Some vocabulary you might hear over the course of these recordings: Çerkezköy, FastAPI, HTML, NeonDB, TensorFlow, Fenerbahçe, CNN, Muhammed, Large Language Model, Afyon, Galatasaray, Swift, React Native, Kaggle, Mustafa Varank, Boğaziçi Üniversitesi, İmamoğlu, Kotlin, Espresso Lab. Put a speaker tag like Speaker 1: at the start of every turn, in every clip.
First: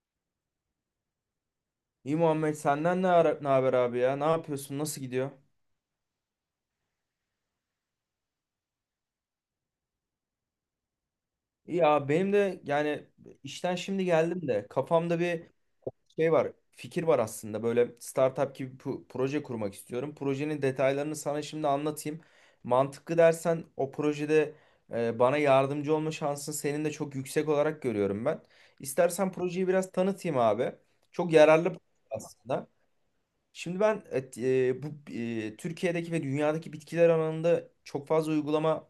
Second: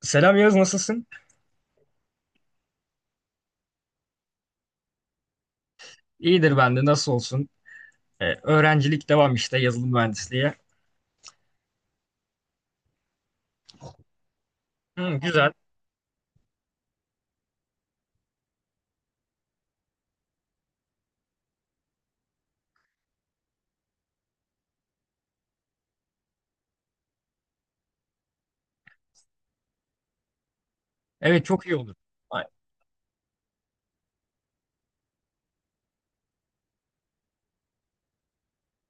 Speaker 1: Selam Yağız nasılsın?
Speaker 2: İyi Muhammed senden ne haber abi ya? Ne yapıyorsun? Nasıl gidiyor?
Speaker 1: İyidir ben de nasıl olsun? Öğrencilik devam işte yazılım mühendisliği.
Speaker 2: İyi. Ya benim de yani işten şimdi geldim de
Speaker 1: Hı,
Speaker 2: kafamda bir
Speaker 1: güzel.
Speaker 2: şey var, fikir var aslında. Böyle startup gibi proje kurmak istiyorum. Projenin detaylarını sana şimdi anlatayım. Mantıklı dersen o projede bana yardımcı olma şansın senin de çok yüksek olarak görüyorum ben. İstersen projeyi biraz tanıtayım abi. Çok
Speaker 1: Evet çok iyi
Speaker 2: yararlı
Speaker 1: olur. Ay-
Speaker 2: aslında. Şimdi ben bu Türkiye'deki ve dünyadaki bitkiler alanında çok fazla uygulama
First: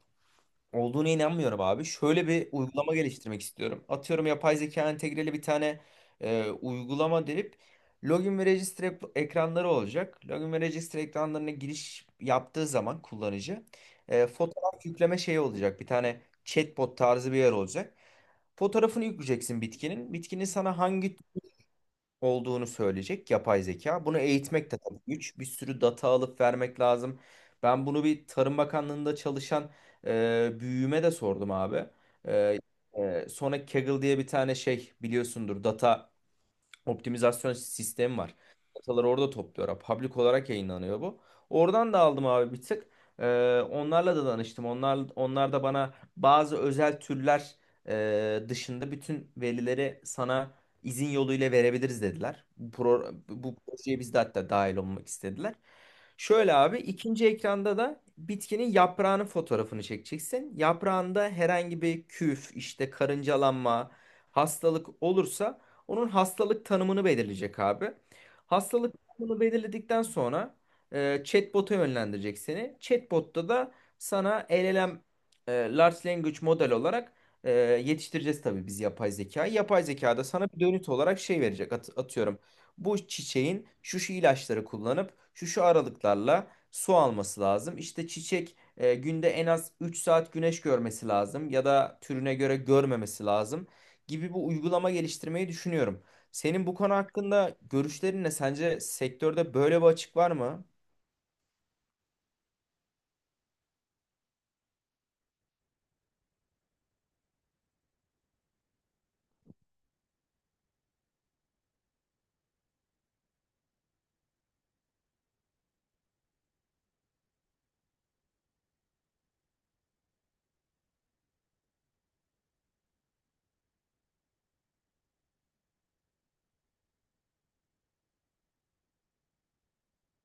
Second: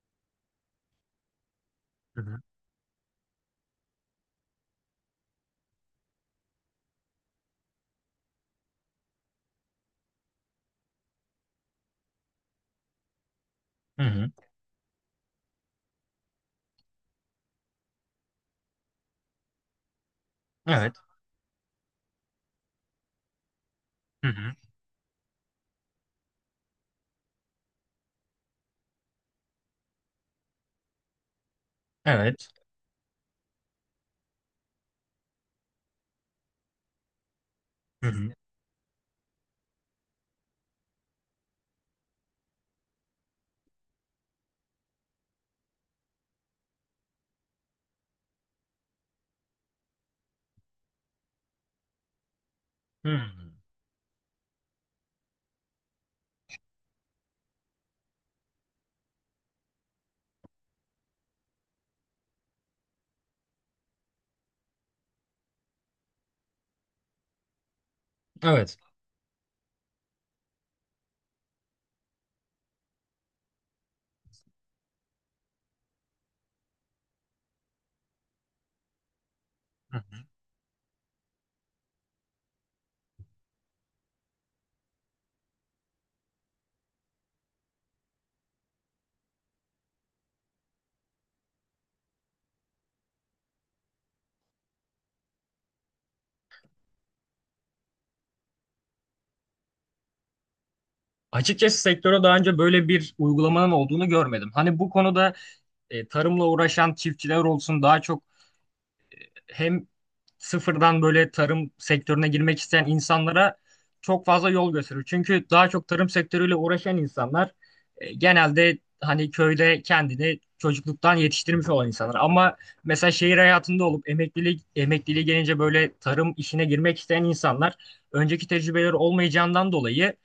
Speaker 2: olduğuna inanmıyorum abi.
Speaker 1: Hı
Speaker 2: Şöyle
Speaker 1: hı.
Speaker 2: bir uygulama geliştirmek istiyorum. Atıyorum yapay zeka entegreli bir tane uygulama derip login ve register ekranları olacak. Login ve register ekranlarına giriş yaptığı zaman kullanıcı
Speaker 1: Hı hı.
Speaker 2: fotoğraf yükleme şeyi olacak. Bir tane chatbot tarzı bir yer olacak. Fotoğrafını yükleyeceksin bitkinin. Bitkinin sana
Speaker 1: Evet.
Speaker 2: hangi olduğunu söyleyecek yapay zeka. Bunu
Speaker 1: Hı hı.
Speaker 2: eğitmek de tabii güç. Bir sürü data alıp vermek lazım. Ben bunu bir Tarım Bakanlığı'nda çalışan büyüğüme de sordum abi.
Speaker 1: Evet.
Speaker 2: E, Sonra Kaggle diye bir tane şey biliyorsundur, data optimizasyon
Speaker 1: Hı
Speaker 2: sistemi
Speaker 1: hı.
Speaker 2: var. Dataları orada topluyorlar. Public olarak yayınlanıyor bu. Oradan da aldım abi bir tık. Onlarla da danıştım. Onlar da bana bazı özel türler dışında bütün verileri sana izin yoluyla verebiliriz dediler. Bu, pro,
Speaker 1: Hı.
Speaker 2: bu projeye biz de hatta dahil olmak istediler. Şöyle abi, ikinci ekranda da bitkinin yaprağının fotoğrafını çekeceksin. Yaprağında herhangi bir küf, işte karıncalanma, hastalık olursa onun hastalık tanımını belirleyecek abi.
Speaker 1: Evet.
Speaker 2: Hastalık tanımını belirledikten sonra chatbot'a yönlendirecek seni. Chatbot'ta da sana LLM, Large Language Model olarak e, yetiştireceğiz tabii biz yapay zekayı. Yapay
Speaker 1: Hı hı.
Speaker 2: zeka da sana bir dönüt olarak şey verecek. Atıyorum, bu çiçeğin şu şu ilaçları kullanıp şu şu aralıklarla su alması lazım. İşte çiçek günde en az 3 saat güneş görmesi lazım, ya da türüne göre görmemesi lazım gibi bir uygulama geliştirmeyi düşünüyorum. Senin bu konu hakkında görüşlerin ne? Sence sektörde böyle bir açık var mı?
Speaker 1: Açıkçası sektöre daha önce böyle bir uygulamanın olduğunu görmedim. Hani bu konuda tarımla uğraşan çiftçiler olsun daha çok hem sıfırdan böyle tarım sektörüne girmek isteyen insanlara çok fazla yol gösteriyor. Çünkü daha çok tarım sektörüyle uğraşan insanlar genelde hani köyde kendini çocukluktan yetiştirmiş olan insanlar. Ama mesela şehir hayatında olup emekliliğe gelince böyle tarım işine girmek isteyen insanlar önceki tecrübeleri olmayacağından dolayı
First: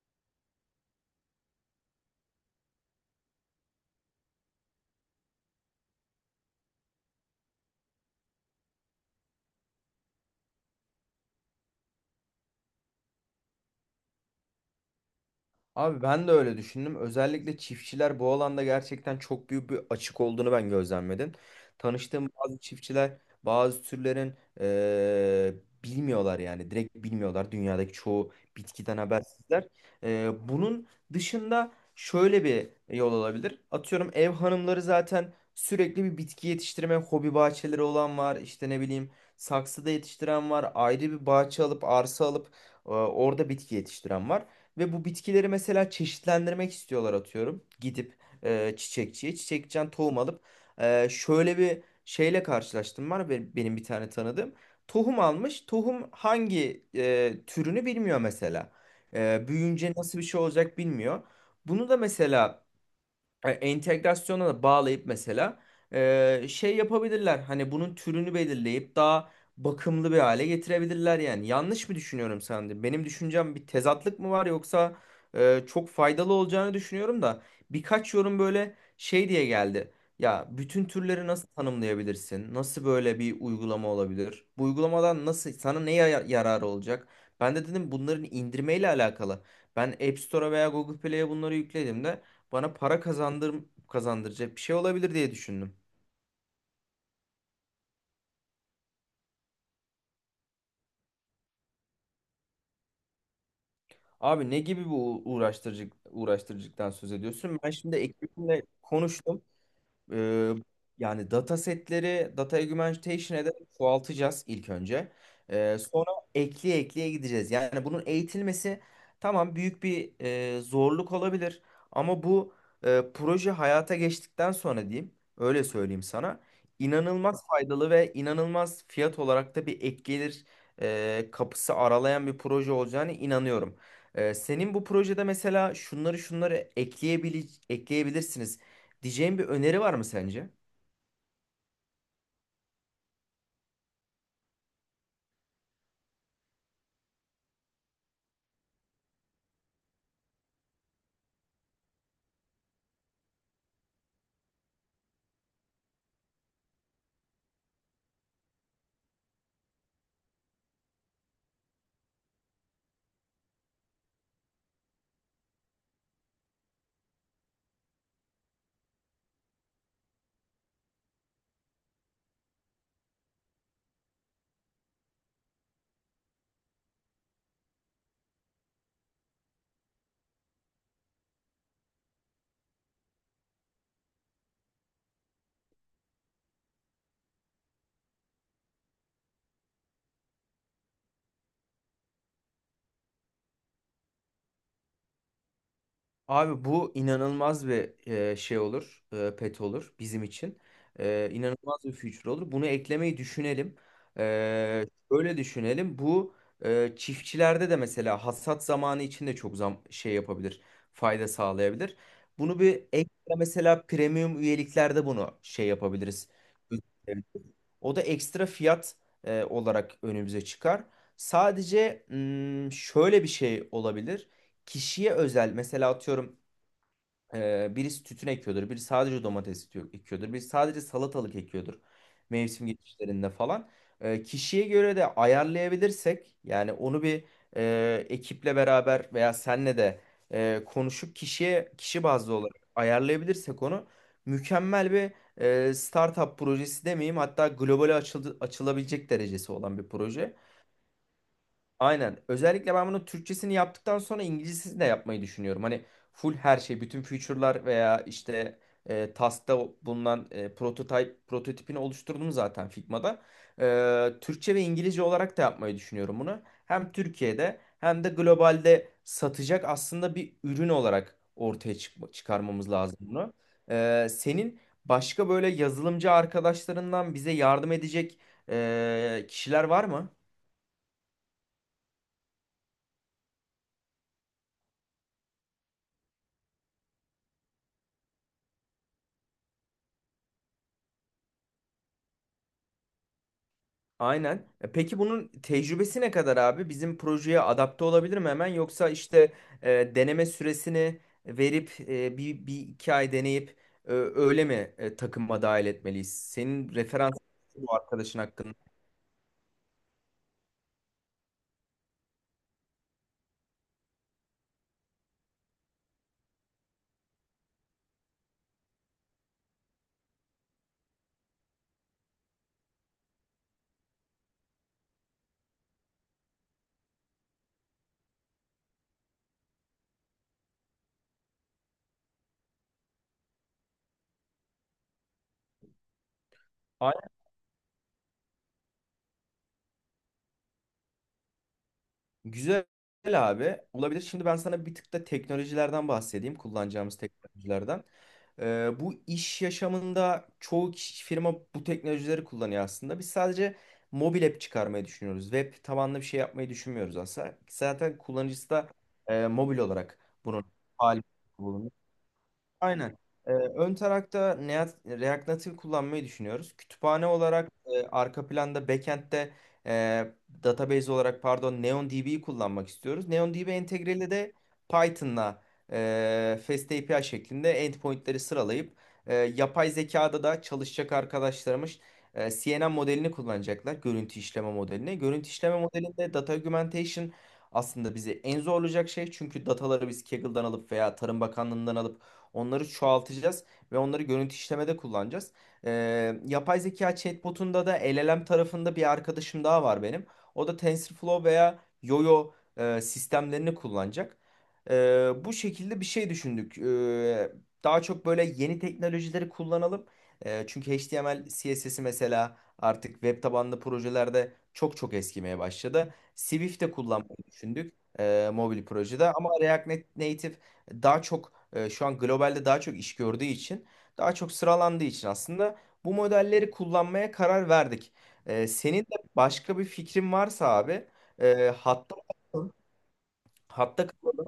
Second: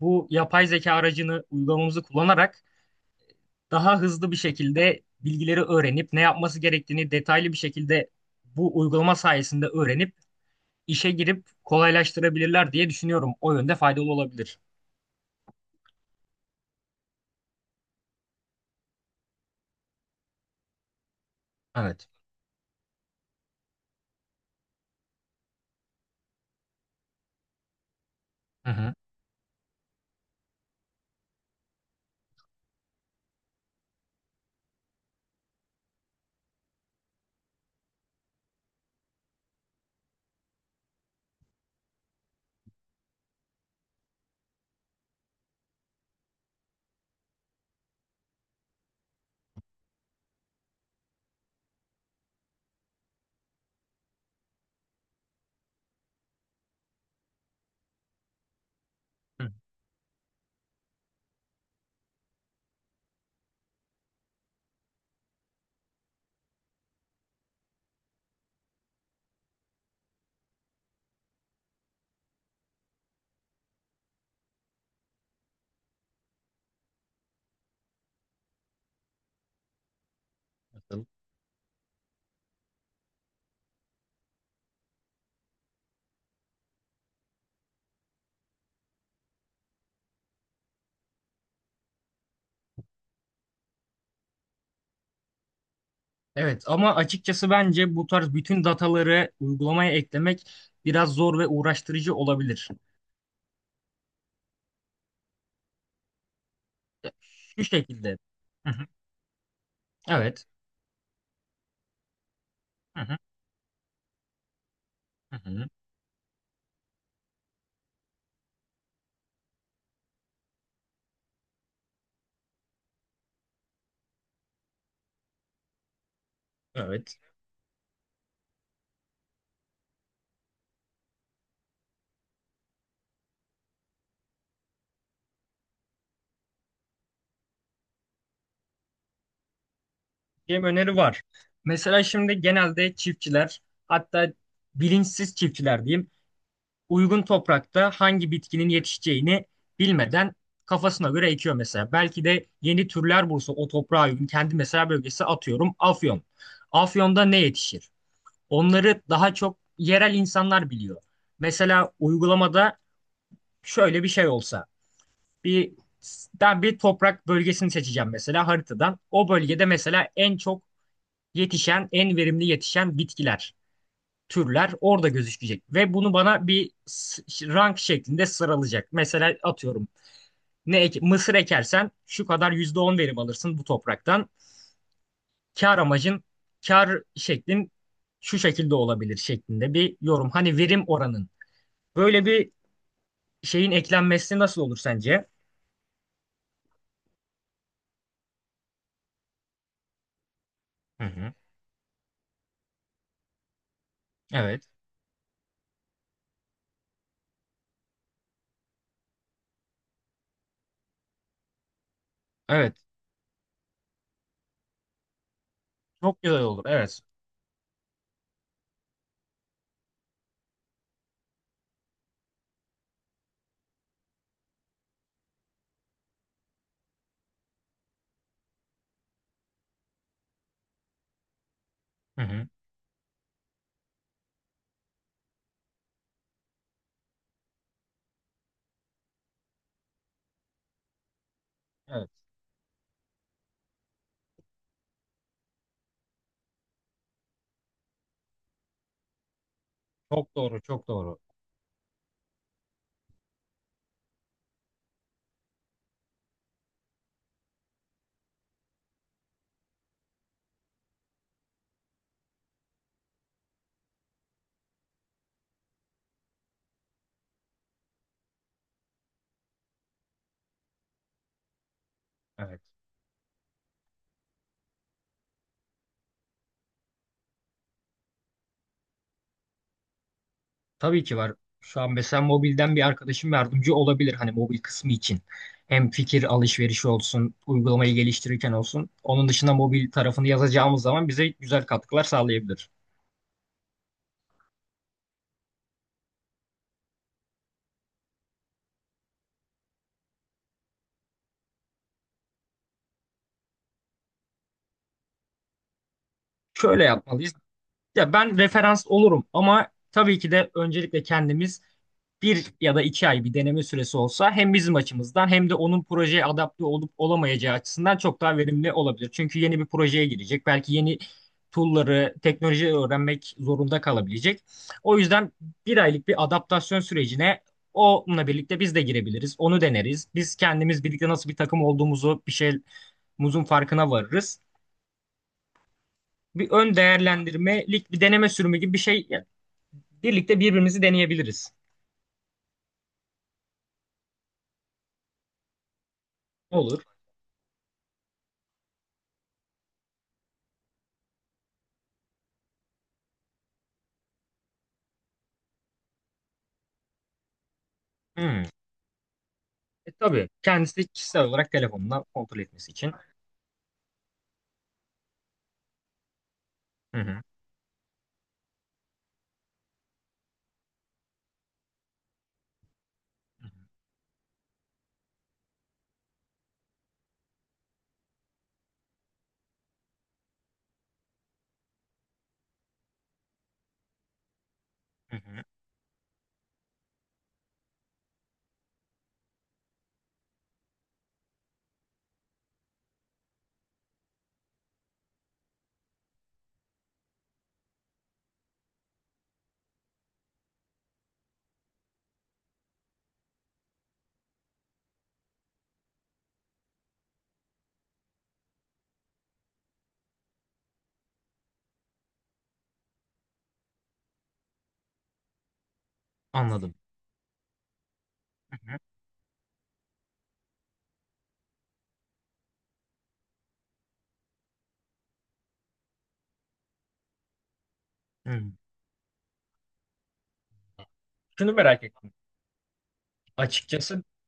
Speaker 1: bu yapay zeka aracını uygulamamızı kullanarak daha hızlı bir şekilde bilgileri öğrenip ne yapması gerektiğini detaylı bir şekilde bu uygulama sayesinde öğrenip işe girip kolaylaştırabilirler diye düşünüyorum. O yönde faydalı olabilir.
Speaker 2: Abi ben de öyle düşündüm. Özellikle çiftçiler bu alanda gerçekten çok büyük bir açık olduğunu ben gözlemledim.
Speaker 1: Evet.
Speaker 2: Tanıştığım bazı çiftçiler bazı türlerin eee, bilmiyorlar yani. Direkt bilmiyorlar. Dünyadaki çoğu
Speaker 1: Hı hı.
Speaker 2: bitkiden habersizler. Bunun dışında şöyle bir yol olabilir. Atıyorum, ev hanımları zaten sürekli bir bitki yetiştirme hobi bahçeleri olan var. İşte ne bileyim, saksıda yetiştiren var. Ayrı bir bahçe alıp, arsa alıp orada bitki yetiştiren var. Ve bu bitkileri mesela çeşitlendirmek istiyorlar atıyorum. Gidip e, çiçekçiye çiçekçiden tohum alıp şöyle bir şeyle karşılaştım, var benim, bir tane tanıdığım. Tohum almış. Tohum hangi türünü bilmiyor mesela. E,
Speaker 1: Hı
Speaker 2: büyüyünce nasıl bir şey olacak bilmiyor. Bunu da mesela entegrasyona da bağlayıp mesela şey yapabilirler. Hani bunun türünü belirleyip daha bakımlı bir hale getirebilirler yani. Yanlış mı düşünüyorum sence? Benim düşüncem bir tezatlık mı var, yoksa çok faydalı olacağını düşünüyorum da birkaç yorum böyle şey diye geldi. Ya bütün
Speaker 1: hı.
Speaker 2: türleri nasıl tanımlayabilirsin? Nasıl böyle bir uygulama olabilir? Bu uygulamadan nasıl sana yararı olacak? Ben de dedim bunların indirmeyle alakalı. Ben App Store'a veya Google Play'e bunları yükledim de bana para kazandır kazandıracak bir şey olabilir diye düşündüm.
Speaker 1: Evet ama açıkçası bence bu tarz bütün dataları uygulamaya eklemek biraz zor ve uğraştırıcı olabilir.
Speaker 2: Abi ne gibi bu uğraştırıcı, uğraştırıcıktan söz ediyorsun?
Speaker 1: Şu
Speaker 2: Ben şimdi
Speaker 1: şekilde.
Speaker 2: ekibimle
Speaker 1: Hı hı.
Speaker 2: konuştum.
Speaker 1: Evet.
Speaker 2: Ee, Yani datasetleri data
Speaker 1: Hı hı.
Speaker 2: augmentation'a ederek çoğaltacağız ilk önce.
Speaker 1: Hı hı.
Speaker 2: Sonra ekleye ekleye gideceğiz. Yani bunun eğitilmesi tamam, büyük bir zorluk olabilir. Ama bu proje hayata geçtikten sonra diyeyim, öyle söyleyeyim sana,
Speaker 1: Evet.
Speaker 2: inanılmaz faydalı ve inanılmaz fiyat olarak da bir ek gelir kapısı aralayan bir proje olacağına inanıyorum. Senin bu projede mesela şunları şunları ekleyebilirsiniz diyeceğim bir öneri var mı sence?
Speaker 1: Benim öneri var. Mesela şimdi genelde çiftçiler hatta bilinçsiz çiftçiler diyeyim uygun toprakta hangi bitkinin yetişeceğini bilmeden kafasına göre ekiyor mesela. Belki de yeni türler bulsa o toprağa uygun kendi mesela bölgesi atıyorum Afyon. Afyon'da ne yetişir? Onları daha çok yerel insanlar biliyor. Mesela uygulamada şöyle bir şey olsa bir ben bir toprak bölgesini seçeceğim mesela haritadan. O bölgede mesela en çok yetişen, en verimli yetişen bitkiler türler orada gözükecek ve bunu bana bir rank şeklinde sıralayacak. Mesela atıyorum mısır ekersen şu kadar %10 verim alırsın bu topraktan. Kar amacın kar şeklin şu şekilde olabilir şeklinde bir yorum. Hani verim oranın. Böyle bir şeyin eklenmesi nasıl olur sence?
Speaker 2: Abi bu inanılmaz bir şey olur, pet olur bizim için.
Speaker 1: Hı
Speaker 2: E,
Speaker 1: hı.
Speaker 2: inanılmaz bir future olur. Bunu eklemeyi düşünelim. E,
Speaker 1: Evet.
Speaker 2: öyle düşünelim. Bu çiftçilerde de mesela hasat zamanı için de çok zam şey yapabilir, fayda sağlayabilir. Bunu
Speaker 1: Evet.
Speaker 2: bir ekle mesela, premium üyeliklerde bunu şey
Speaker 1: Çok
Speaker 2: yapabiliriz.
Speaker 1: güzel olur. Evet.
Speaker 2: O da ekstra fiyat olarak önümüze çıkar. Sadece mm, şöyle bir şey olabilir. Kişiye özel mesela, atıyorum birisi tütün ekiyordur, biri sadece ekiyordur, biri sadece salatalık ekiyordur
Speaker 1: Hı hı.
Speaker 2: mevsim geçişlerinde falan. Kişiye göre de ayarlayabilirsek yani, onu bir ekiple beraber veya senle de konuşup kişiye, kişi
Speaker 1: Evet.
Speaker 2: bazlı olarak ayarlayabilirsek onu, mükemmel bir startup projesi demeyeyim, hatta globale açılabilecek derecesi olan bir proje.
Speaker 1: Çok doğru, çok doğru.
Speaker 2: Aynen. Özellikle ben bunun Türkçesini yaptıktan sonra İngilizcesini de yapmayı düşünüyorum. Hani full her şey, bütün feature'lar veya işte task'ta bulunan prototipini oluşturdum zaten Figma'da. E, Türkçe ve İngilizce olarak da yapmayı düşünüyorum bunu. Hem Türkiye'de hem de globalde satacak aslında bir ürün olarak
Speaker 1: Evet.
Speaker 2: çıkarmamız lazım bunu. Senin başka böyle yazılımcı arkadaşlarından bize yardım edecek kişiler var mı?
Speaker 1: Tabii ki var. Şu an mesela mobilden bir arkadaşım yardımcı olabilir hani mobil kısmı için. Hem fikir alışverişi olsun, uygulamayı geliştirirken olsun. Onun dışında mobil tarafını yazacağımız zaman bize güzel katkılar sağlayabilir.
Speaker 2: Aynen. E, peki bunun tecrübesi ne kadar abi? Bizim projeye adapte olabilir mi hemen? Yoksa işte deneme süresini verip bir iki ay deneyip takıma dahil etmeliyiz? Senin
Speaker 1: Şöyle
Speaker 2: referans
Speaker 1: yapmalıyız.
Speaker 2: bu
Speaker 1: Ya
Speaker 2: arkadaşın
Speaker 1: ben
Speaker 2: hakkında.
Speaker 1: referans olurum ama tabii ki de öncelikle kendimiz bir ya da 2 ay bir deneme süresi olsa hem bizim açımızdan hem de onun projeye adapte olup olamayacağı açısından çok daha verimli olabilir. Çünkü yeni bir projeye girecek. Belki yeni tool'ları, teknolojiyi öğrenmek zorunda kalabilecek. O yüzden bir aylık bir adaptasyon sürecine onunla birlikte biz de girebiliriz. Onu deneriz. Biz kendimiz birlikte nasıl bir takım olduğumuzu, bir şeyimizin farkına varırız. Bir ön değerlendirmelik bir deneme sürümü gibi bir şey yani birlikte birbirimizi deneyebiliriz.
Speaker 2: Güzel abi. Olabilir. Şimdi ben sana bir tık da teknolojilerden bahsedeyim,
Speaker 1: Olur.
Speaker 2: kullanacağımız teknolojilerden. Bu iş yaşamında çoğu kişi, firma bu teknolojileri kullanıyor aslında. Biz sadece mobil app çıkarmayı düşünüyoruz. Web tabanlı bir şey yapmayı düşünmüyoruz aslında. Zaten
Speaker 1: Hmm.
Speaker 2: kullanıcısı da mobil olarak
Speaker 1: Tabii
Speaker 2: bunun
Speaker 1: kendisi
Speaker 2: hali.
Speaker 1: kişisel olarak telefonundan kontrol etmesi için.
Speaker 2: Aynen. Ön tarafta React Native kullanmayı düşünüyoruz.
Speaker 1: Hı
Speaker 2: Kütüphane
Speaker 1: hı.
Speaker 2: olarak, arka planda backend'de e, database olarak, pardon, NeonDB'yi kullanmak istiyoruz. NeonDB entegreli de Python'la FastAPI şeklinde endpointleri sıralayıp, yapay zekada da çalışacak arkadaşlarımız CNN modelini kullanacaklar. Görüntü işleme modelini.
Speaker 1: Hı
Speaker 2: Görüntü
Speaker 1: hı.
Speaker 2: işleme modelinde data augmentation aslında bizi en zorlayacak şey. Çünkü dataları biz Kaggle'dan alıp veya Tarım Bakanlığı'ndan alıp onları çoğaltacağız ve onları görüntü işlemede kullanacağız. Yapay zeka chatbotunda da LLM tarafında bir arkadaşım daha var benim. O da TensorFlow veya Yoyo sistemlerini kullanacak. Bu şekilde bir şey düşündük. Daha çok böyle yeni teknolojileri kullanalım. Çünkü HTML, CSS'i mesela artık web tabanlı projelerde çok eskimeye başladı. Swift de
Speaker 1: Anladım.
Speaker 2: kullanmayı düşündük
Speaker 1: Hı
Speaker 2: mobil
Speaker 1: hı.
Speaker 2: projede, ama React Native daha çok, şu an globalde daha çok iş gördüğü için, daha çok sıralandığı için aslında bu modelleri kullanmaya karar verdik.
Speaker 1: Hı.
Speaker 2: Senin de başka bir fikrin varsa abi,
Speaker 1: Şunu
Speaker 2: e,
Speaker 1: merak
Speaker 2: hatta
Speaker 1: ettim.
Speaker 2: hatta
Speaker 1: Açıkçası
Speaker 2: kapalı.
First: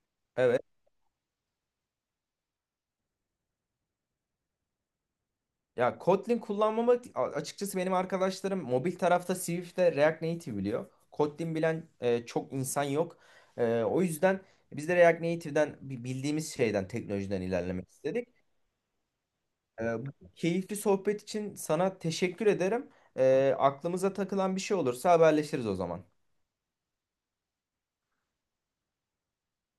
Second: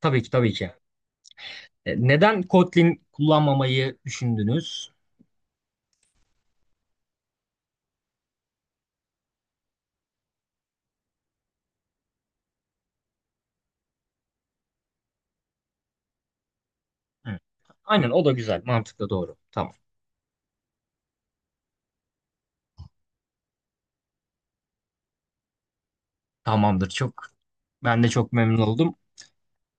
Speaker 1: tabii ki tabii
Speaker 2: Evet.
Speaker 1: ki. Neden Kotlin kullanmamayı düşündünüz?
Speaker 2: Ya Kotlin kullanmamak, açıkçası benim arkadaşlarım mobil tarafta Swift'te, React Native biliyor. Kotlin bilen çok insan yok. E, o yüzden biz de React Native'den bildiğimiz şeyden,
Speaker 1: Hı.
Speaker 2: teknolojiden ilerlemek
Speaker 1: Aynen o
Speaker 2: istedik.
Speaker 1: da güzel. Mantıklı doğru. Tamam.
Speaker 2: Bu keyifli sohbet için sana teşekkür ederim. Aklımıza takılan bir şey olursa haberleşiriz o zaman.
Speaker 1: Tamamdır. Ben de çok memnun oldum.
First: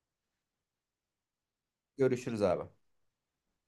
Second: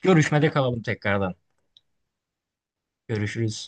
Speaker 1: Görüşmede kalalım tekrardan.
Speaker 2: Görüşürüz abi.
Speaker 1: Görüşürüz.